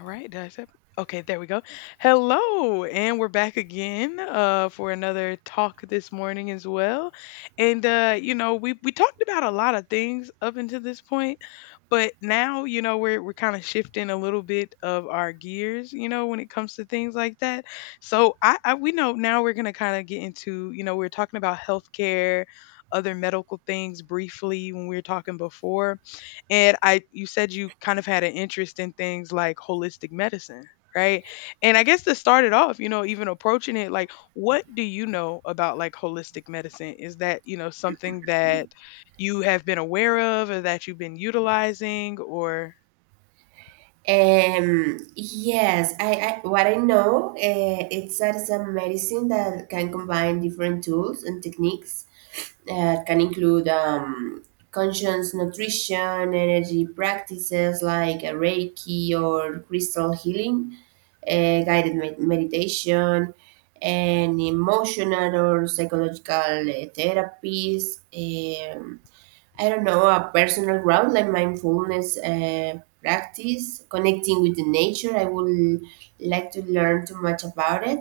All right, did I say Okay, there we go. Hello, and we're back again for another talk this morning as well. And you know, we talked about a lot of things up until this point, but now we're kind of shifting a little bit of our gears, you know, when it comes to things like that. So I we know now we're gonna kind of get into we're talking about healthcare, other medical things briefly when we were talking before and I you said you kind of had an interest in things like holistic medicine, right? And I guess to start it off, you know, even approaching it like what do you know about like holistic medicine? Is that, you know, something that you have been aware of or that you've been utilizing or? Yes, I what I know it's that it's a medicine that can combine different tools and techniques that can include conscious nutrition, energy practices like Reiki or crystal healing, guided meditation, and emotional or psychological therapies. I don't know, a personal growth like mindfulness practice, connecting with the nature. I would like to learn too much about it.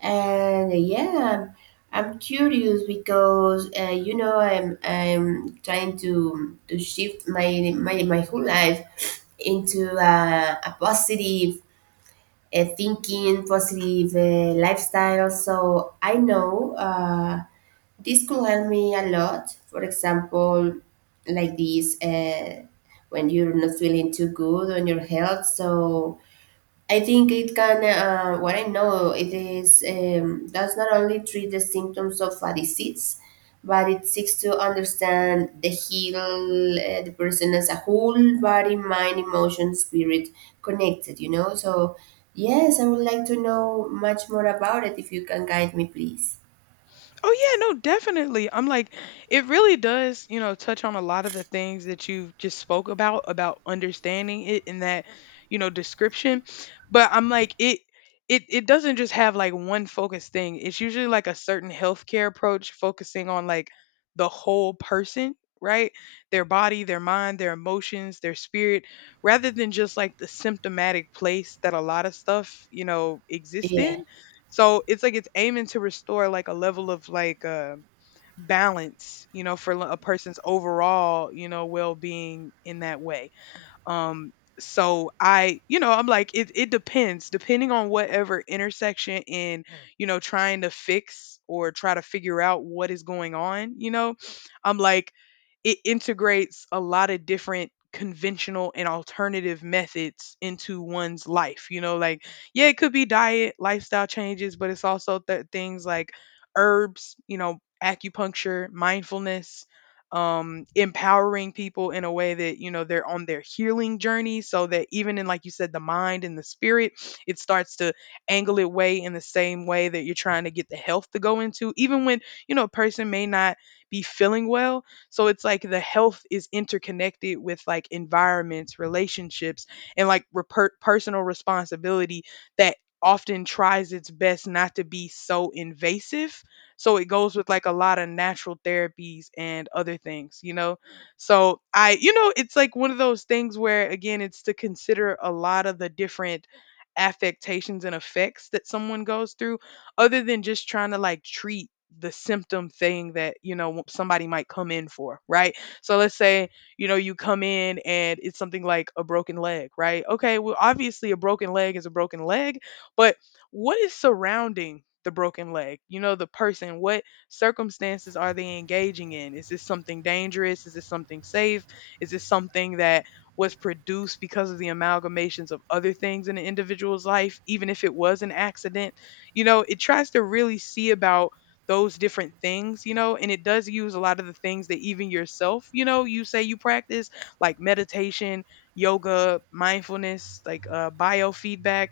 And yeah, I'm curious because you know I'm trying to shift my whole life into a positive thinking, positive lifestyle. So I know. This could help me a lot. For example, like this, when you're not feeling too good on your health. So I think it can. What I know, it is, does not only treat the symptoms of a disease, but it seeks to understand the heal the person as a whole, body, mind, emotion, spirit, connected. You know. So yes, I would like to know much more about it. If you can guide me, please. Oh yeah, no, definitely. I'm like, it really does, you know, touch on a lot of the things that you just spoke about understanding it in that, you know, description. But I'm like, it doesn't just have like one focused thing. It's usually like a certain healthcare approach focusing on like the whole person, right? Their body, their mind, their emotions, their spirit, rather than just like the symptomatic place that a lot of stuff, you know, exists Yeah. in. So it's like it's aiming to restore like a level of like balance, you know, for a person's overall, you know, well being in that way. Um, so I, you know, I'm like, it depends, depending on whatever intersection in, you know, trying to fix or try to figure out what is going on. You know, I'm like, it integrates a lot of different conventional and alternative methods into one's life, you know, like yeah, it could be diet, lifestyle changes, but it's also things like herbs, you know, acupuncture, mindfulness, empowering people in a way that you know they're on their healing journey, so that even in like you said, the mind and the spirit, it starts to angle it way in the same way that you're trying to get the health to go into, even when you know a person may not be feeling well. So it's like the health is interconnected with like environments, relationships, and like personal responsibility that often tries its best not to be so invasive, so it goes with like a lot of natural therapies and other things, you know? So I, you know, it's like one of those things where, again, it's to consider a lot of the different affectations and effects that someone goes through other than just trying to like treat the symptom thing that you know somebody might come in for, right? So let's say you know you come in and it's something like a broken leg, right? Okay, well obviously a broken leg is a broken leg, but what is surrounding the broken leg? You know, the person, what circumstances are they engaging in? Is this something dangerous? Is this something safe? Is this something that was produced because of the amalgamations of other things in an individual's life, even if it was an accident? You know, it tries to really see about those different things, you know, and it does use a lot of the things that even yourself, you know, you say you practice, like meditation, yoga, mindfulness, like biofeedback,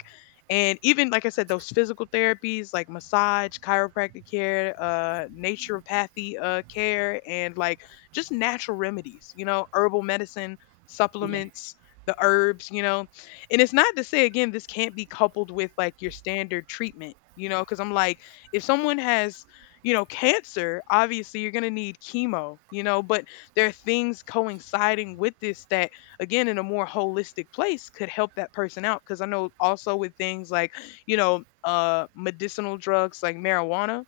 and even like I said, those physical therapies like massage, chiropractic care, uh, naturopathy, uh, care, and like just natural remedies, you know, herbal medicine, Yeah. supplements, the herbs, you know. And it's not to say, again, this can't be coupled with like your standard treatment, you know, because I'm like, if someone has, you know, cancer, obviously you're going to need chemo, you know, but there are things coinciding with this that, again, in a more holistic place could help that person out, because I know also with things like, you know, uh, medicinal drugs like marijuana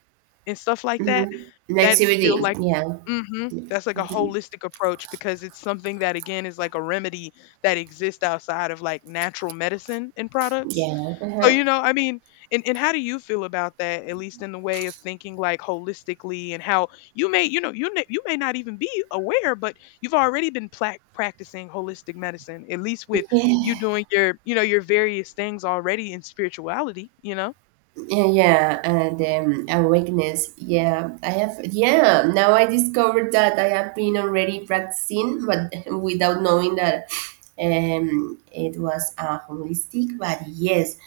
and stuff like that, Mhm. Like that's still CBD. like, Yeah. hmm, that's like a Mhm. holistic approach because it's something that, again, is like a remedy that exists outside of like natural medicine and products. Yeah. So Uh-huh. you know, I mean, and how do you feel about that, at least in the way of thinking like holistically, and how you may, you know, you may not even be aware, but you've already been plac practicing holistic medicine, at least with you Yeah. doing your, you know, your various things already in spirituality, you know? Yeah, yeah. And awakeness. Yeah. I have. Yeah. Now I discovered that I have been already practicing, but without knowing that it was holistic. But yes.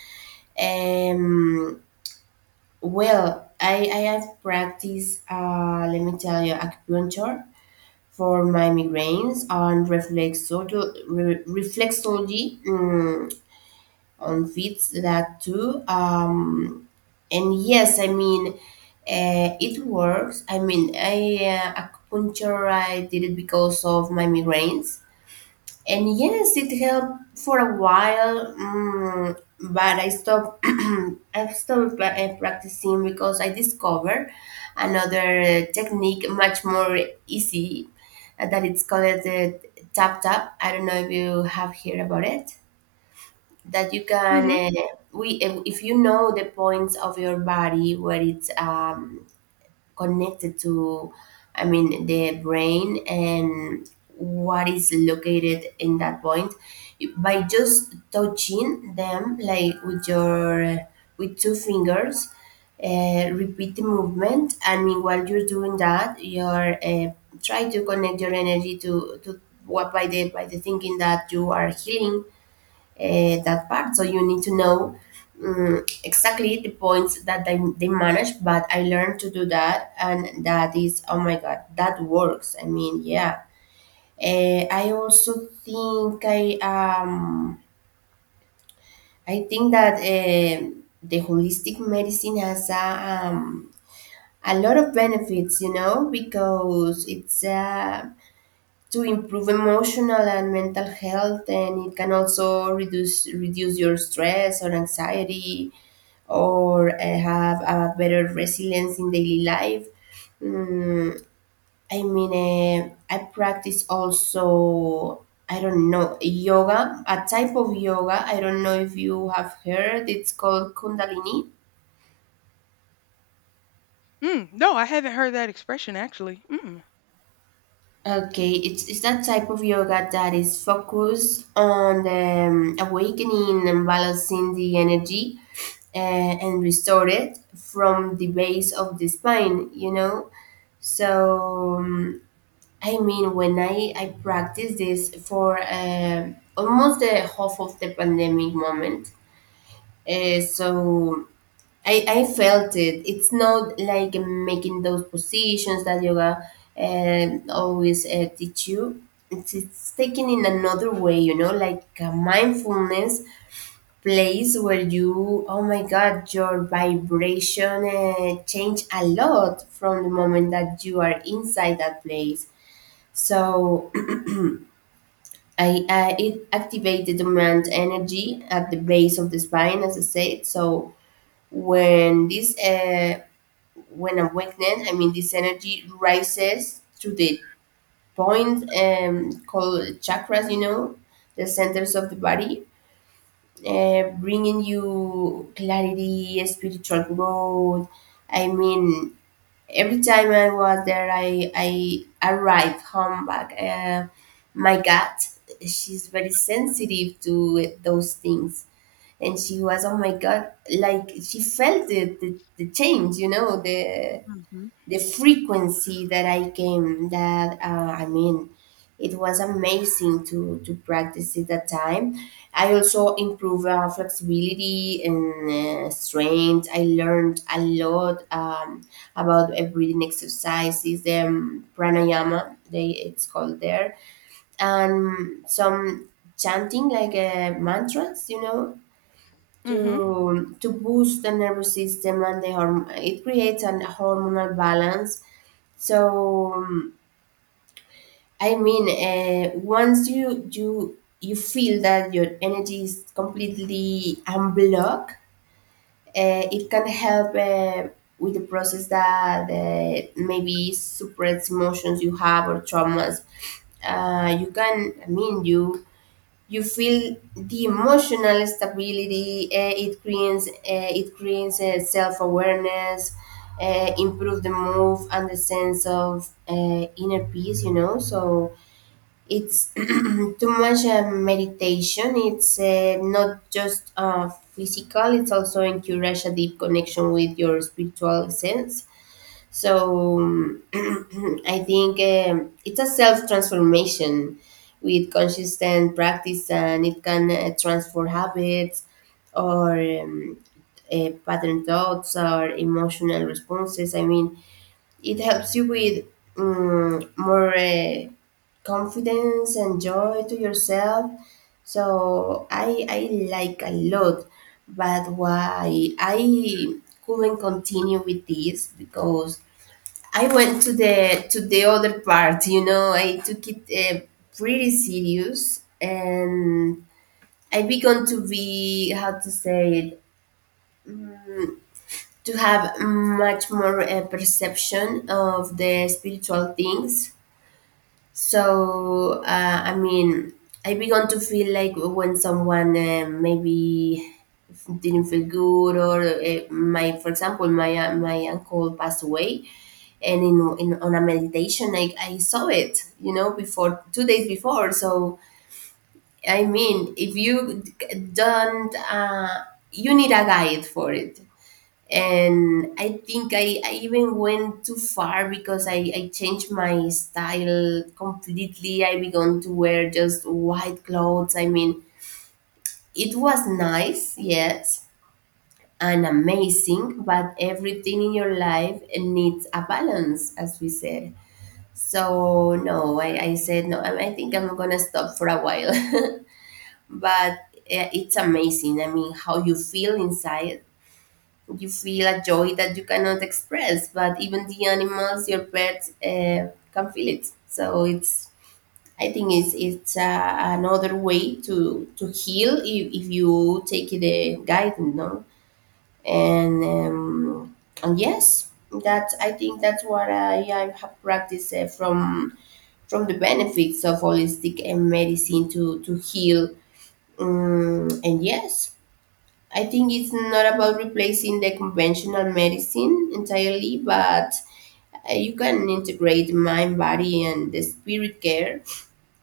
Um, well, I have practiced, let me tell you, acupuncture for my migraines and reflexology, on fits that too. And yes, I mean, it works. I mean, I acupuncture I did it because of my migraines. And yes, it helped for a while, but I stopped. I stopped practicing because I discovered another technique, much more easy, that it's called the tap tap. I don't know if you have heard about it. That you can, Mhm. We if you know the points of your body where it's, connected to, I mean, the brain and what is located in that point by just touching them like with your with two fingers, repeat the movement. I mean, while you're doing that you're, try to connect your energy to what by the thinking that you are healing that part. So you need to know exactly the points that they manage. But I learned to do that, and that is, oh my god, that works. I mean, yeah. I also think I, I think that the holistic medicine has a, a lot of benefits, you know, because it's to improve emotional and mental health, and it can also reduce your stress or anxiety, or have a better resilience in daily life. Mm, I mean, I practice also, I don't know, yoga, a type of yoga. I don't know if you have heard. It's called Kundalini. Mm. No, I haven't heard that expression actually. Mm. Okay, it's that type of yoga that is focused on the, awakening and balancing the energy, uh, and restore it from the base of the spine, you know? So I mean, when I practiced this for almost the half of the pandemic moment, so I felt it. It's not like making those positions that yoga always teach you. It's taken in another way, you know, like a mindfulness place where you, oh my God, your vibration change a lot from the moment that you are inside that place. So I, it activates the dormant energy at the base of the spine, as I said. So when this, when awakened, I mean, this energy rises to the point, called chakras. You know, the centers of the body, bringing you clarity, spiritual growth. I mean, every time I was there, I arrived home back. My cat, she's very sensitive to those things, and she was, oh my god, like she felt it, the change, you know, Mhm. the frequency that I came that, I mean, it was amazing to practice it that time. I also improved flexibility and strength. I learned a lot about breathing exercises, the, pranayama they it's called there, and some chanting like mantras, you know, Mhm. To boost the nervous system and the it creates an hormonal balance. So I mean, once you you you feel that your energy is completely unblocked, it can help with the process that maybe suppress emotions you have or traumas. You can, I mean, you feel the emotional stability, it creates self-awareness, improve the move and the sense of inner peace, you know. So it's too much meditation, it's not just physical, it's also encourage a deep connection with your spiritual sense. So I think it's a self transformation with consistent practice, and it can transform habits or pattern thoughts or emotional responses. I mean, it helps you with, more confidence and joy to yourself. So I like a lot, but why I couldn't continue with this because I went to the other part, you know. I took it pretty serious, and I began to be, how to say it, to have much more perception of the spiritual things. So, I mean, I began to feel like when someone maybe didn't feel good, or for example, my my uncle passed away, and in on a meditation, I saw it, you know, before 2 days before. So, I mean, if you don't, you need a guide for it. And I think I even went too far because I changed my style completely. I began to wear just white clothes. I mean, it was nice, yes, and amazing, but everything in your life needs a balance, as we said. So no, I said no, I think I'm gonna stop for a while. But it's amazing, I mean, how you feel inside. You feel a joy that you cannot express, but even the animals, your pets, can feel it. So it's, I think it's it's another way to heal if you take the guidance, no? And um, and yes, that's I think that's what I have practiced from the benefits of holistic medicine to heal. And yes, I think it's not about replacing the conventional medicine entirely, but you can integrate mind, body, and the spirit care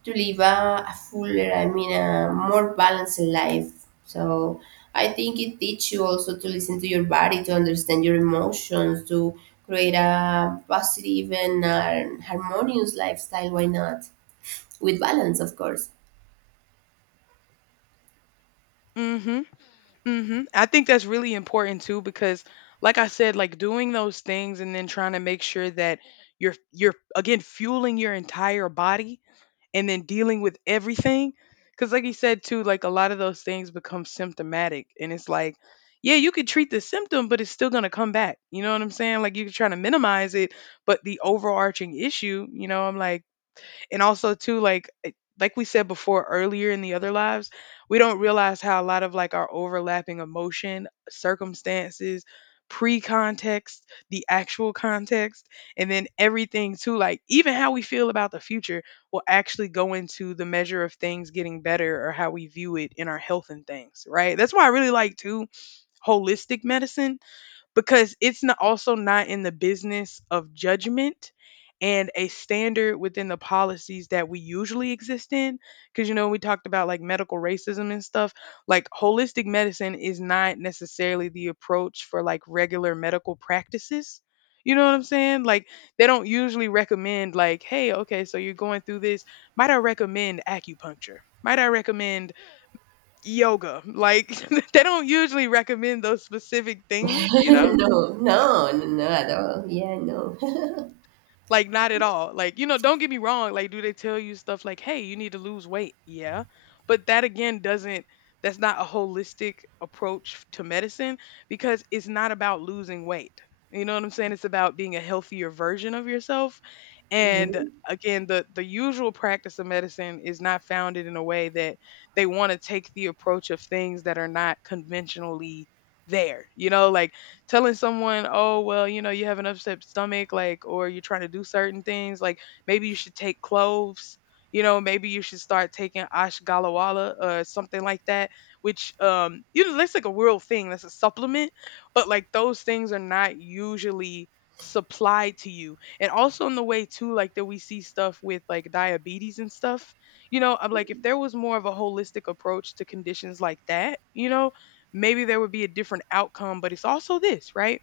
to live a fuller, I mean, a more balanced life. So I think it teaches you also to listen to your body, to understand your emotions, to create a positive and harmonious lifestyle. Why not? With balance, of course. Mhm. Mhm. I think that's really important too because like I said, like doing those things and then trying to make sure that you're again fueling your entire body and then dealing with everything, because like you said too, like a lot of those things become symptomatic and it's like yeah, you could treat the symptom but it's still going to come back. You know what I'm saying? Like you're trying to minimize it, but the overarching issue, you know, I'm like, and also too, like like we said before earlier in the other lives, we don't realize how a lot of like our overlapping emotion circumstances pre-context the actual context, and then everything too, like even how we feel about the future will actually go into the measure of things getting better or how we view it in our health and things, right? That's why I really like too holistic medicine, because it's not also not in the business of judgment and a standard within the policies that we usually exist in, because you know we talked about like medical racism and stuff. Like holistic medicine is not necessarily the approach for like regular medical practices. You know what I'm saying? Like they don't usually recommend like, hey, okay, so you're going through this, might I recommend acupuncture, might I recommend yoga, like they don't usually recommend those specific things, you know. No, no, no, no at all. Yeah, no. Like not at all. Like, you know, don't get me wrong, like do they tell you stuff like, "Hey, you need to lose weight." Yeah. But that again doesn't That's not a holistic approach to medicine because it's not about losing weight. You know what I'm saying? It's about being a healthier version of yourself. And Mhm. again, the usual practice of medicine is not founded in a way that they want to take the approach of things that are not conventionally there. You know, like telling someone, oh, well, you know, you have an upset stomach, like, or you're trying to do certain things, like maybe you should take cloves. You know, maybe you should start taking ashgalawala or something like that, which, you know, that's like a real thing. That's a supplement. But like those things are not usually supplied to you. And also in the way, too, like that we see stuff with like diabetes and stuff, you know, I'm like, if there was more of a holistic approach to conditions like that, you know, maybe there would be a different outcome, but it's also this, right?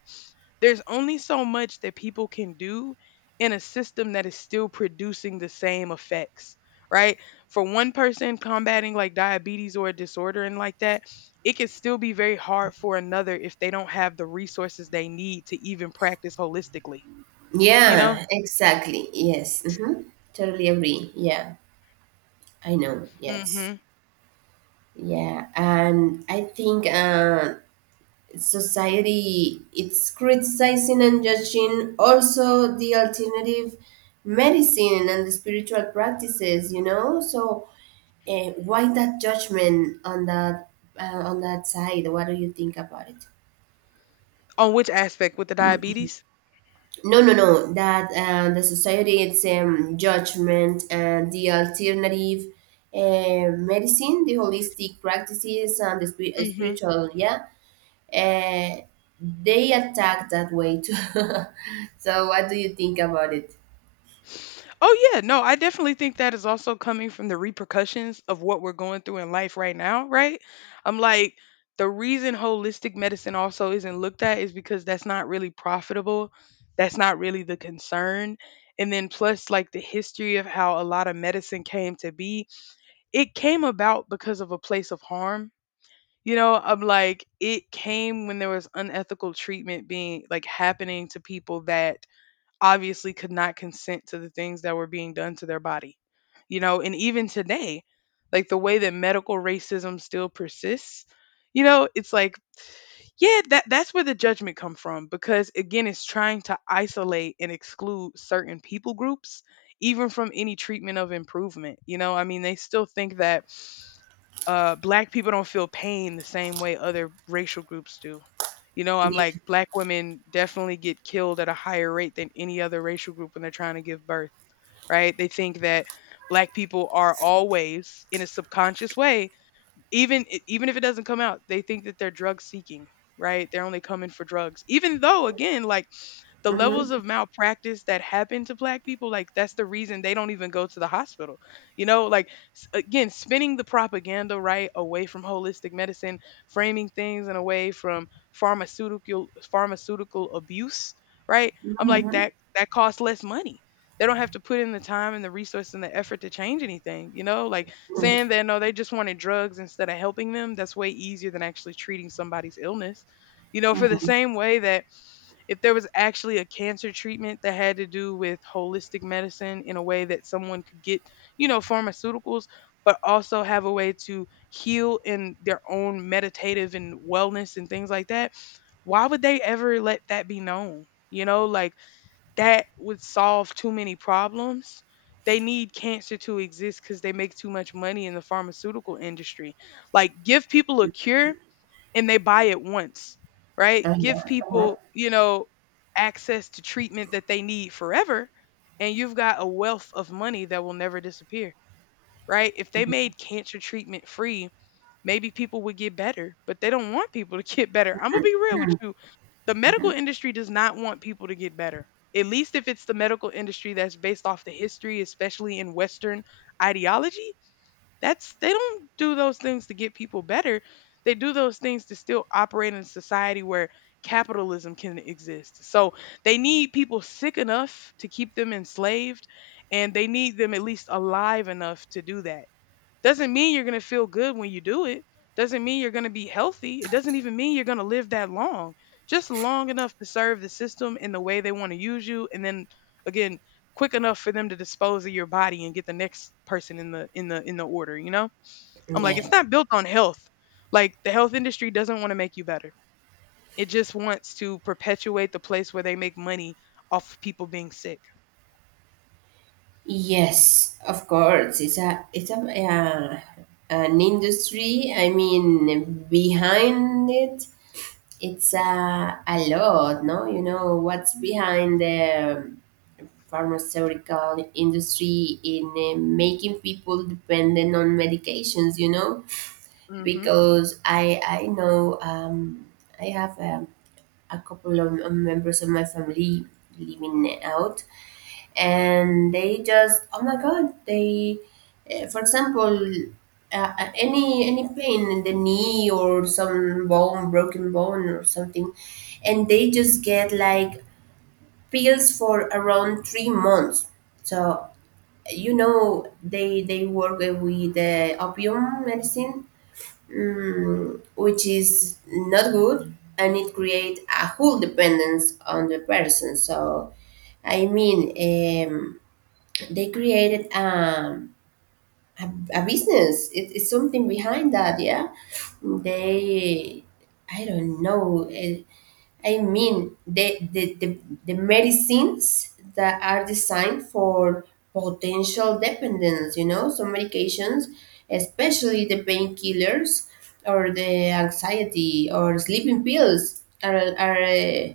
There's only so much that people can do in a system that is still producing the same effects, right? For one person combating like diabetes or a disorder and like that, it can still be very hard for another if they don't have the resources they need to even practice holistically, you know? Yeah, exactly. Yes. Hmm. Totally agree. Yeah, I know. Yes. Hmm. Yeah, and I think society it's criticizing and judging also the alternative medicine and the spiritual practices. You know, so why that judgment on that, uh, on that side? What do you think about it? On which aspect with the diabetes? No, no, no, that the society it's judgment and the alternative medicine, the holistic practices and the Mm-hmm. spiritual, yeah, uh, they attack that way too. So what do you think about it? Oh yeah, no, I definitely think that is also coming from the repercussions of what we're going through in life right now, right? I'm like, the reason holistic medicine also isn't looked at is because that's not really profitable. That's not really the concern. And then plus like the history of how a lot of medicine came to be, it came about because of a place of harm. You know, I'm like, it came when there was unethical treatment being like happening to people that obviously could not consent to the things that were being done to their body. You know, and even today, like the way that medical racism still persists, you know, it's like yeah, that that's where the judgment come from, because again, it's trying to isolate and exclude certain people groups even from any treatment of improvement. You know, I mean, they still think that uh, black people don't feel pain the same way other racial groups do. You know, I'm Yeah. like, black women definitely get killed at a higher rate than any other racial group when they're trying to give birth, right? They think that black people are always in a subconscious way, even if it doesn't come out, they think that they're drug seeking, right? They're only coming for drugs. Even though again, like the levels of malpractice that happen to black people like that's the reason they don't even go to the hospital you know like again spinning the propaganda right away from holistic medicine framing things in a way from pharmaceutical abuse right I'm like Mm-hmm. that costs less money they don't have to put in the time and the resource and the effort to change anything you know like Mm-hmm. saying that no they just wanted drugs instead of helping them that's way easier than actually treating somebody's illness you know for the same way that if there was actually a cancer treatment that had to do with holistic medicine in a way that someone could get, you know, pharmaceuticals, but also have a way to heal in their own meditative and wellness and things like that, why would they ever let that be known? You know, like that would solve too many problems. They need cancer to exist because they make too much money in the pharmaceutical industry. Like, give people a cure and they buy it once, right? Give Uh-huh. Uh-huh. people, you know, access to treatment that they need forever, and you've got a wealth of money that will never disappear, right? If they made cancer treatment free, maybe people would get better, but they don't want people to get better. I'm going to be real with you. The medical industry does not want people to get better. At least if it's the medical industry that's based off the history, especially in Western ideology, that's they don't do those things to get people better. They do those things to still operate in a society where capitalism can exist. So they need people sick enough to keep them enslaved and they need them at least alive enough to do that. Doesn't mean you're going to feel good when you do it. Doesn't mean you're going to be healthy. It doesn't even mean you're going to live that long. Just long enough to serve the system in the way they want to use you and then again, quick enough for them to dispose of your body and get the next person in the order, you know? I'm like Yeah. it's not built on health. Like the health industry doesn't want to make you better. It just wants to perpetuate the place where they make money off people being sick. Yes, of course. It's a an industry. I mean, behind it, it's a lot, no? You know, what's behind the pharmaceutical industry in making people dependent on medications, you know? Mhm. Because I know I have a couple of members of my family living out, and they just, oh my god, they for example, any pain in the knee or some bone broken bone or something, and they just get like pills for around 3 months. So you know they work with the opium medicine, which is not good, and it creates a whole dependence on the person. So I mean, they created a business. It, it's something behind that, yeah. They, I don't know. I mean, the medicines that are designed for potential dependence. You know, some medications, especially the painkillers or the anxiety or sleeping pills,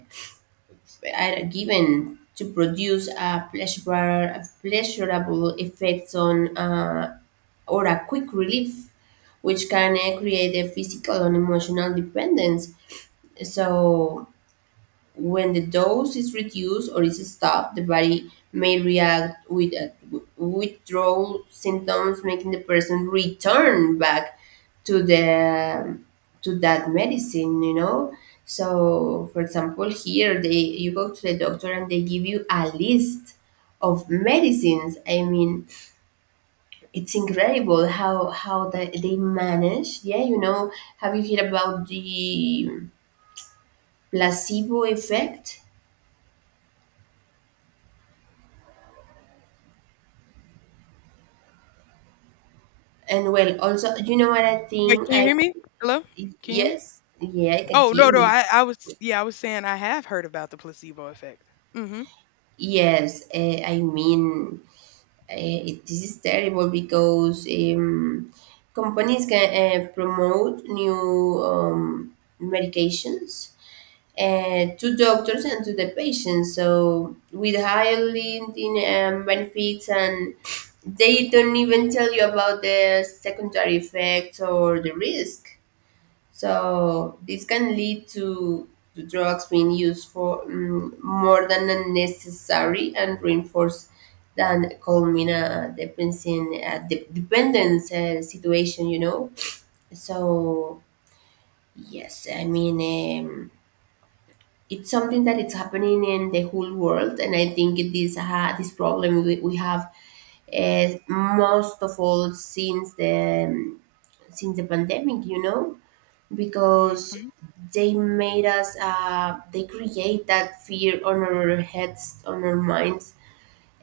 are given to produce a pleasurable effects on, or a quick relief, which can create a physical and emotional dependence. So when the dose is reduced or is stopped, the body may react with withdrawal symptoms, making the person return back to the to that medicine. You know, so for example, here they you go to the doctor and they give you a list of medicines. I mean, it's incredible how they manage. Yeah, you know, have you heard about the placebo effect? And well, also, you know what I Wait, think? can you I hear me? Hello? Can you hear me? yes, yeah, I can Oh hear no no you. I I was yeah I was saying I have heard about the placebo effect. Mhm. Yes, I mean, this is terrible because companies can promote new medications to doctors and to the patients, so with higher in benefits, and they don't even tell you about the secondary effects or the risk. So this can lead to drugs being used for more than necessary and reinforce than calming a dependency, a dependence situation, So yes, I mean it's something that it's happening in the whole world, and I think it is this problem we have most of all since the pandemic, you know, because Mhm. they made us they create that fear on our heads, on our minds.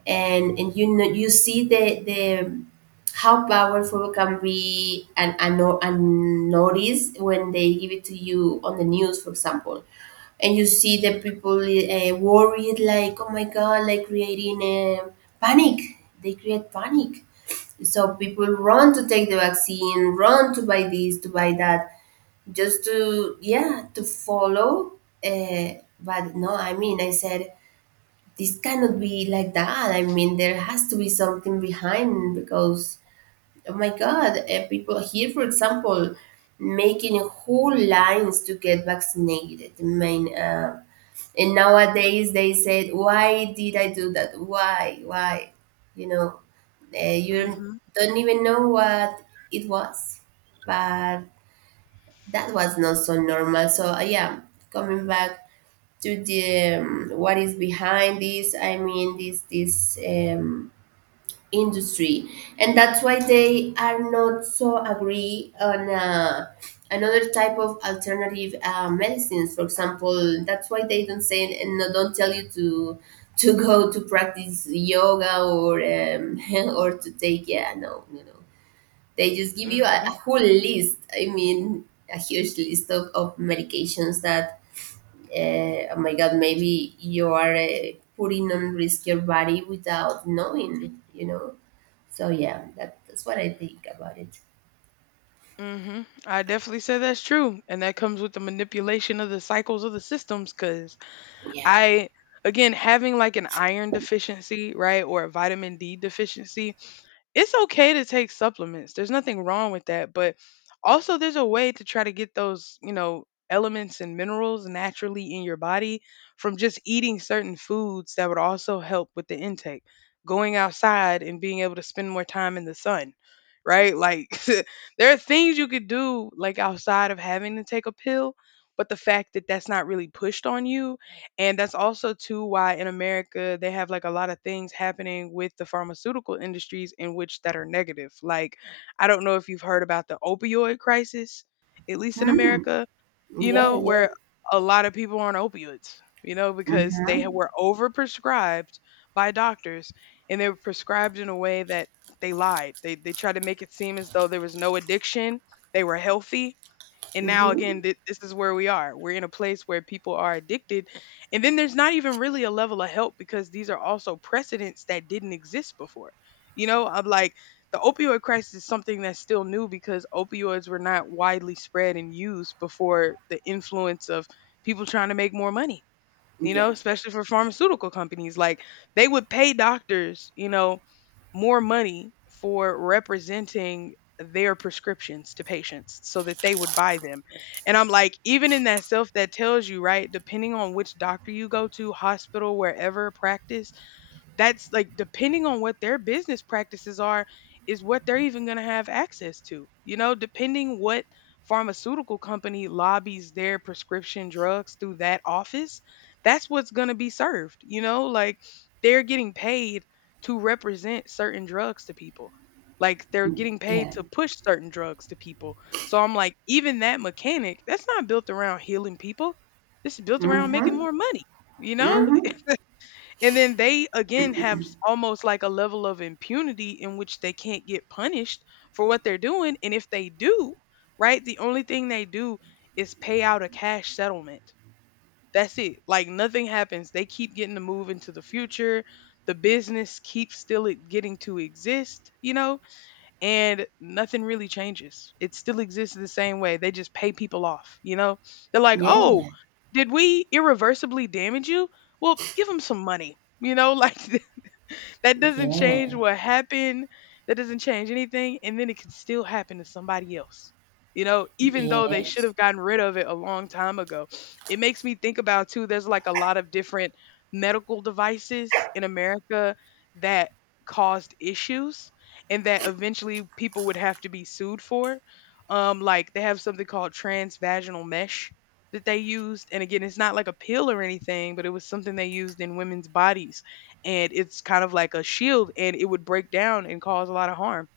And you know, you see the how powerful can be, and notice when they give it to you on the news, for example, and you see the people worried like, oh my God, like creating a panic. They create panic. So people run to take the vaccine, run to buy this, to buy that, just to, yeah, to follow. uh, but no, I mean, I said this cannot be like that. I mean, there has to be something behind because, oh my God, people here, for example, making whole lines to get vaccinated. I mean, and nowadays they said, why did I do that? Why why? You know, you Mhm. don't even know what it was. But that was not so normal. So yeah, coming back to the what is behind this, I mean, this industry, and that's why they are not so agree on another type of alternative medicines. For example, that's why they don't say and don't tell you to go to practice yoga, or or to take, yeah, no, you know, they just give you a Mhm. whole list. I mean, a huge list of medications that oh my God, maybe you are putting on risk your body without knowing, you know? So, yeah, that, that's what I think about it. Mhm. I definitely say that's true, and that comes with the manipulation of the cycles of the systems. Cause Yeah. I again having like an iron deficiency, right, or a vitamin D deficiency, it's okay to take supplements. There's nothing wrong with that, but also there's a way to try to get those, you know, elements and minerals naturally in your body from just eating certain foods that would also help with the intake. Going outside and being able to spend more time in the sun, right? Like there are things you could do like outside of having to take a pill, but the fact that that's not really pushed on you and that's also too why in America they have like a lot of things happening with the pharmaceutical industries in which that are negative. Like I don't know if you've heard about the opioid crisis, at least in Hmm. America, you know, Yeah, where yeah. a lot of people are on opioids, you know, because they were overprescribed by doctors and they were prescribed in a way that they lied. They tried to make it seem as though there was no addiction, they were healthy, and now Mm-hmm. again, this is where we are. We're in a place where people are addicted. And then there's not even really a level of help because these are also precedents that didn't exist before. You know, I'm like the opioid crisis is something that's still new because opioids were not widely spread and used before the influence of people trying to make more money, you know, Yeah. especially for pharmaceutical companies. Like they would pay doctors, you know, more money for representing their prescriptions to patients so that they would buy them. And I'm like, even in that self that tells you, right, depending on which doctor you go to, hospital, wherever, practice, that's like depending on what their business practices are is what they're even going to have access to, you know, depending what pharmaceutical company lobbies their prescription drugs through that office, that's what's going to be served, you know, like they're getting paid to represent certain drugs to people like they're Mm, getting paid yeah. to push certain drugs to people so I'm like even that mechanic that's not built around healing people this is built around making Mm-hmm. more money you know Mm-hmm. and then they again have almost like a level of impunity in which they can't get punished for what they're doing. And if they do, right, the only thing they do is pay out a cash settlement. That's it. Like nothing happens. They keep getting to move into the future. The business keeps still it getting to exist, you know? And nothing really changes. It still exists the same way. They just pay people off, you know? They're like, "Oh, Yeah. did we irreversibly damage you? Well, give them some money." You know, like that doesn't change Yeah. what happened. That doesn't change anything. And then it can still happen to somebody else, you know, even though they should Yes. have gotten rid of it a long time ago. It makes me think about, too, there's like a lot of different medical devices in America that caused issues and that eventually people would have to be sued for. Like they have something called transvaginal mesh that they used. And again, it's not like a pill or anything, but it was something they used in women's bodies and it's kind of like a shield and it would break down and cause a lot of harm,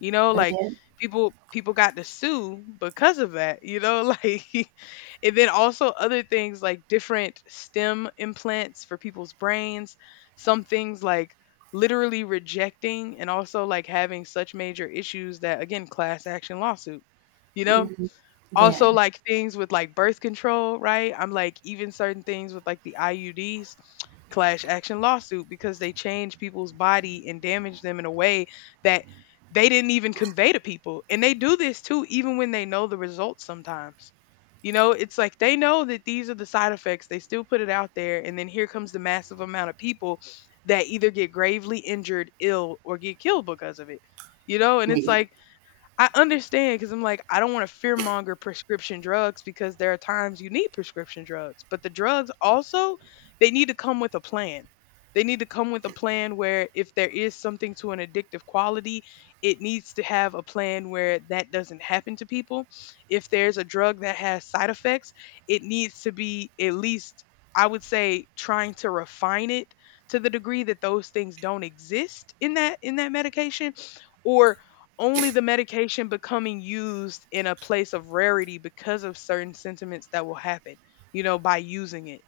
you know, Oh, like yeah. people got to sue because of that, you know, like and then also other things like different stem implants for people's brains, some things like literally rejecting and also like having such major issues that again class action lawsuit, you know, Mm-hmm. also, Yeah. like things with like birth control, right? I'm like, even certain things with like the IUDs clash action lawsuit because they change people's body and damage them in a way that they didn't even convey to people. And they do this too, even when they know the results sometimes. You know, it's like they know that these are the side effects. They still put it out there. And then here comes the massive amount of people that either get gravely injured, ill, or get killed because of it. You know, and it's Yeah. like I understand because I'm like, I don't want to fear monger prescription drugs because there are times you need prescription drugs, but the drugs also, they need to come with a plan. They need to come with a plan where if there is something to an addictive quality, it needs to have a plan where that doesn't happen to people. If there's a drug that has side effects, it needs to be at least, I would say, trying to refine it to the degree that those things don't exist in that medication or only the medication becoming used in a place of rarity because of certain sentiments that will happen, you know, by using it.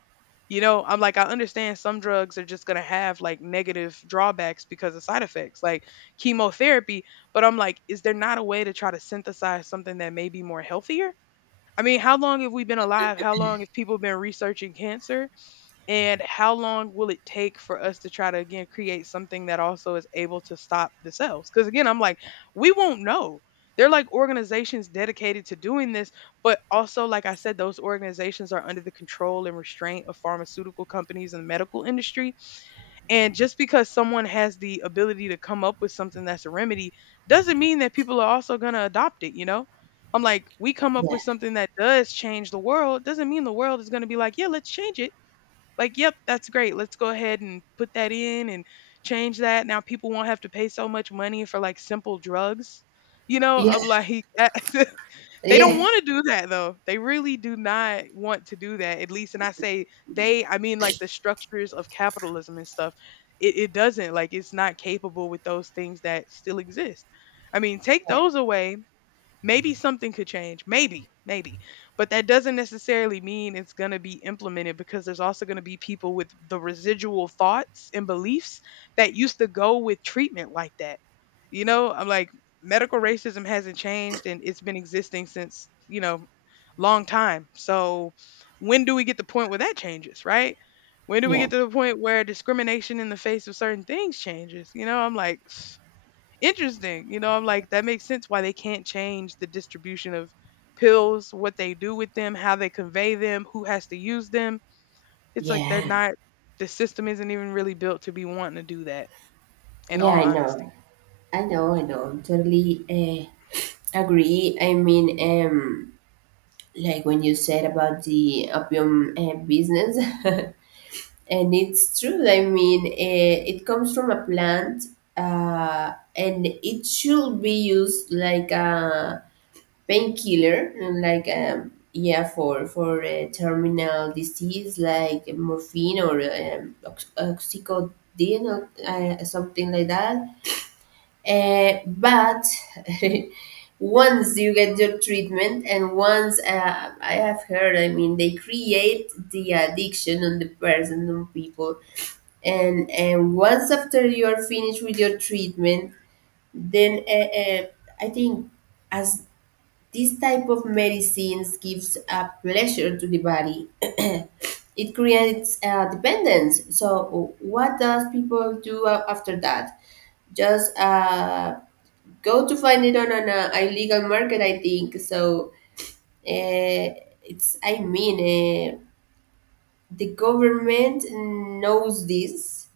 You know, I'm like, I understand some drugs are just going to have like negative drawbacks because of side effects, like chemotherapy. But I'm like, is there not a way to try to synthesize something that may be more healthier? I mean, how long have we been alive? How long have people been researching cancer? And how long will it take for us to try to again create something that also is able to stop the cells because again I'm like we won't know they're like organizations dedicated to doing this but also like I said those organizations are under the control and restraint of pharmaceutical companies and the medical industry and just because someone has the ability to come up with something that's a remedy doesn't mean that people are also going to adopt it, you know, I'm like we come up with something that does change the world doesn't mean the world is going to be like yeah let's change it like, yep, that's great. Let's go ahead and put that in and change that. Now people won't have to pay so much money for like simple drugs. You know, Yeah. I'm like, that- they Yeah. don't Yeah. want to do that though. They really do not want to do that, at least. And I say they, I mean like the structures of capitalism and stuff. It doesn't, like, it's not capable with those things that still exist. I mean, take those away, maybe something could change. Maybe. But that doesn't necessarily mean it's going to be implemented, because there's also going to be people with the residual thoughts and beliefs that used to go with treatment like that, you know? I'm like, medical racism hasn't changed, and it's been existing since, you know, long time. So when do we get the point where that changes, right? When do we Yeah. get to the point where discrimination in the face of certain things changes? You know, I'm like, interesting. You know, I'm like, that makes sense why they can't change the distribution of pills, what they do with them, how they convey them, who has to use them. It's like they're Yeah. not, the system isn't even really built to be wanting to do that, in Yeah, all I honesty. know. I know, I know. Totally agree. I mean, like when you said about the opium business, and it's true. I mean, it comes from a plant, and it should be used like a painkiller, like yeah, for a terminal disease, like morphine or oxycodone, or something like that. But once you get your treatment, and once I have heard, I mean, they create the addiction on the person, on people, and once after you are finished with your treatment, then I think, as this type of medicines gives a pleasure to the body, it creates dependence. So what does people do after that? Just go to find it on an illegal market, I think. So uh, it's, I mean, uh, the government knows this,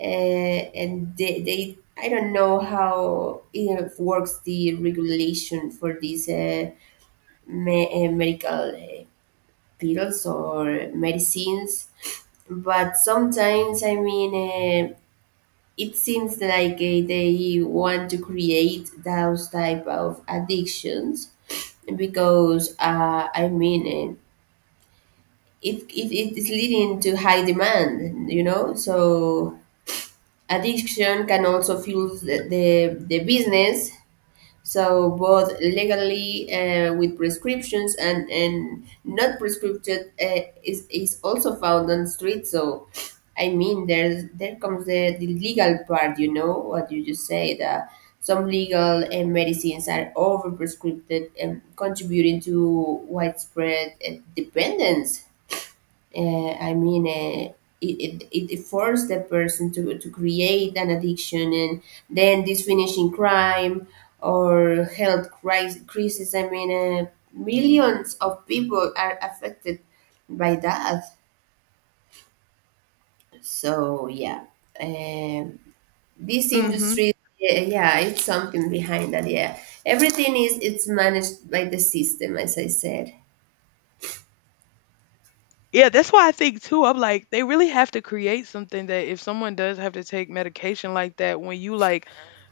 and they, I don't know how it works, the regulation for these medical pills or medicines. But sometimes, I mean, uh, it seems like they want to create those type of addictions, because I mean, it is leading to high demand, you know. So addiction can also fuel the business. So both legally with prescriptions, and not prescribed is also found on street. So I mean, there comes the legal part, you know, what you just said. Some legal medicines are overprescribed and contributing to widespread dependence. I mean, it forced the person to create an addiction, and then this finishing crime or health crisis. I mean, millions of people are affected by that. So yeah, um, this Mm hmm. industry, yeah, yeah, it's something behind that, yeah. Everything is it's managed by the system, as I said. Yeah, that's why I think too. I'm like, they really have to create something that if someone does have to take medication like that, when you like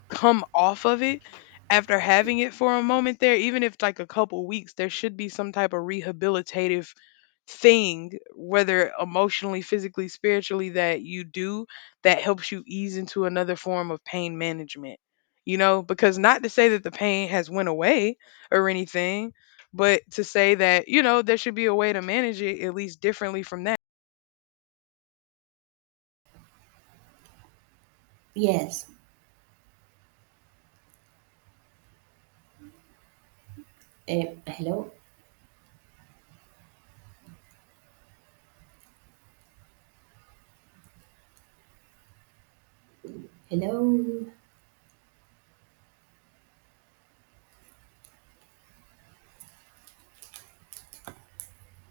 come off of it after having it for a moment there, even if like a couple weeks, there should be some type of rehabilitative thing, whether emotionally, physically, spiritually, that you do, that helps you ease into another form of pain management. You know, because not to say that the pain has went away or anything, but to say that, you know, there should be a way to manage it at least differently from that. Yes. uh, Hello? Hello?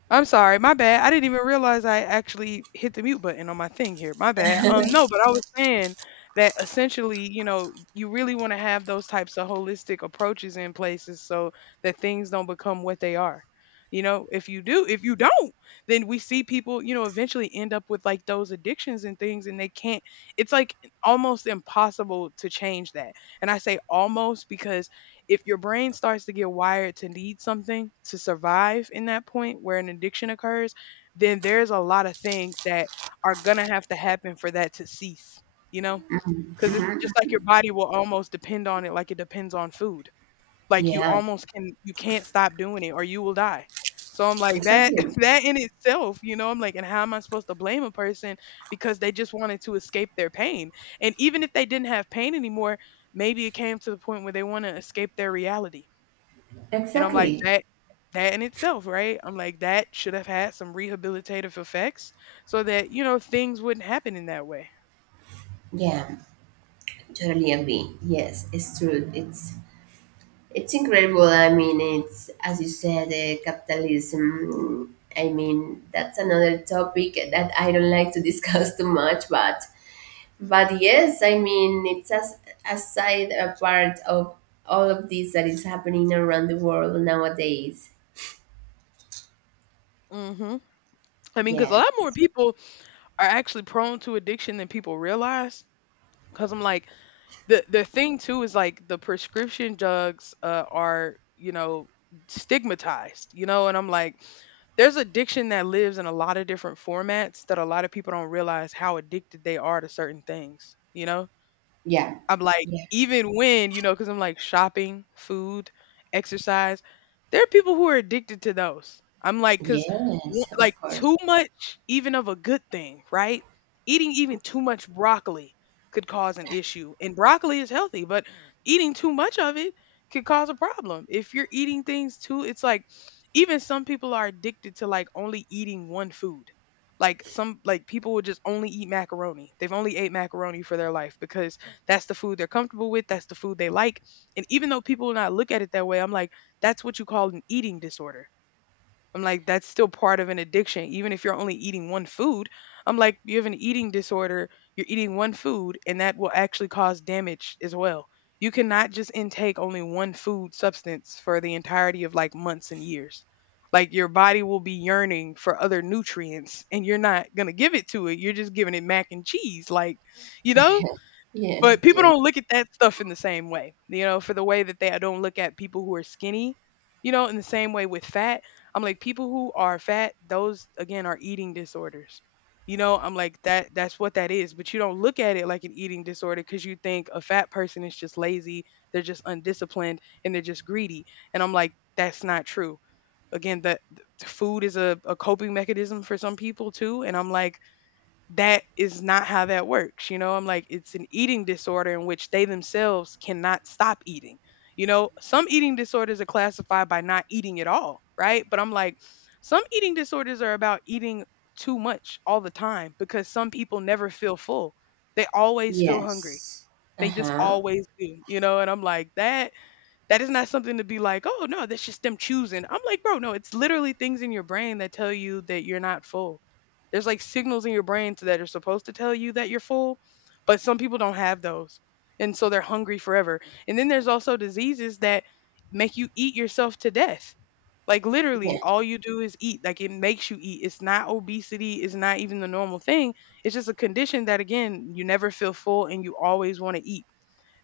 I'm sorry, my bad. I didn't even realize I actually hit the mute button on my thing here. My bad. No, but I was saying that essentially, you know, you really want to have those types of holistic approaches in places, so that things don't become what they are. You know, if you do, if you don't, then we see people, you know, eventually end up with like those addictions and things, and they can't, it's like almost impossible to change that. And I say almost because if your brain starts to get wired to need something to survive in that point where an addiction occurs, then there's a lot of things that are going to have to happen for that to cease, you know? Because it's just like your body will almost depend on it like it depends on food. Like, you Yeah, almost can, you can't stop doing it or you will die. So I'm like, that exactly. that in itself, you know, I'm like, and how am I supposed to blame a person because they just wanted to escape their pain? And even if they didn't have pain anymore, maybe it came to the point where they want to escape their reality. And I'm Right. like, Exactly. that that in itself, right? I'm like, that should have had some rehabilitative effects so that, you know, things wouldn't happen in that way. Yeah, totally agree. Yes, it's true. It's incredible. I mean, it's, as you said, capitalism. I mean, that's another topic that I don't like to discuss too much, but yes, I mean, it's as a side, a part of all of this that is happening around the world nowadays. Hmm. I mean, because a lot Yes. more people are actually prone to addiction than people realize. Because I'm like, the thing too is like the prescription drugs are, you know, stigmatized, you know, and I'm like, there's addiction that lives in a lot of different formats that a lot of people don't realize how addicted they are to certain things, you know. Yeah. I'm like, Yeah. even when, you know, because I'm like, shopping, food, exercise, there are people who are addicted to those. I'm like, because Yes, of like course. too much, even of a good thing, right? Eating even too much broccoli could cause an issue. And broccoli is healthy, but eating too much of it could cause a problem. If you're eating things too, it's like, even some people are addicted to like only eating one food. Like some like people will just only eat macaroni. They've only ate macaroni for their life because that's the food they're comfortable with. That's the food they like. And even though people will not look at it that way, I'm like, that's what you call an eating disorder. I'm like, that's still part of an addiction. Even if you're only eating one food, I'm like, you have an eating disorder. You're eating one food, and that will actually cause damage as well. You cannot just intake only one food substance for the entirety of like months and years. Like, your body will be yearning for other nutrients, and you're not going to give it to it. You're just giving it mac and cheese, like, you know. Yeah. But people Yeah. don't look at that stuff in the same way, you know, for the way that they I don't look at people who are skinny, you know, in the same way with fat. I'm like, people who are fat, those again are eating disorders. You know, I'm like, that that's what that is. But you don't look at it like an eating disorder because you think a fat person is just lazy, they're just undisciplined, and they're just greedy. And I'm like, that's not true. Again, that food is a coping mechanism for some people too. And I'm like, that is not how that works. You know, I'm like, it's an eating disorder in which they themselves cannot stop eating. You know, some eating disorders are classified by not eating at all, right? But I'm like, some eating disorders are about eating too much all the time, because some people never feel full. They always feel hungry. Yes. They just Uh-huh. always do, you know? And I'm like, that that is not something to be like, oh no, that's just them choosing. I'm like, bro, no, it's literally things in your brain that tell you that you're not full. There's like signals in your brain that are supposed to tell you that you're full, but some people don't have those. And so they're hungry forever. And then there's also diseases that make you eat yourself to death. Like, literally, Yeah. all you do is eat. Like, it makes you eat. It's not obesity. It's not even the normal thing. It's just a condition that, again, you never feel full and you always want to eat.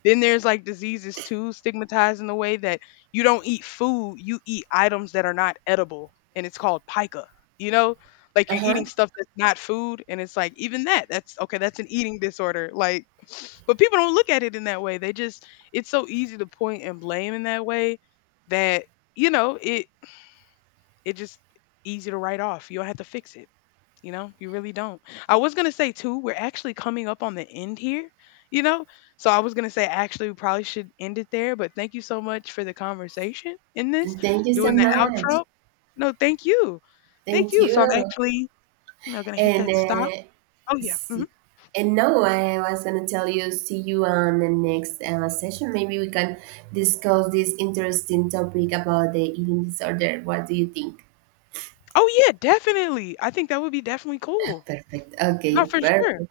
Then there's like diseases too, stigmatized in the way that you don't eat food, you eat items that are not edible, and it's called pica. You know, like you're Uh-huh. eating stuff that's not food, and it's like even that, that's okay, that's an eating disorder. Like, but people don't look at it in that way. They just, it's so easy to point and blame in that way that, you know, it just easy to write off. You don't have to fix it. You know, you really don't. I was going to say, too, we're actually coming up on the end here, you know? So I was going to say, actually, we probably should end it there, but thank you so much for the conversation in this, Thank you so doing the much. outro. No, thank you. Thank Thank you. So I'm you. actually, you know, going to hit And that stop. Oh, yeah. Hmm. see, and no, I was gonna tell you, see you on the next session. Maybe we can discuss this interesting topic about the eating disorder. What do you think? Oh, yeah, definitely. I think that would be definitely cool. Perfect. Okay. No, for sure. Mm-hmm. Perfect.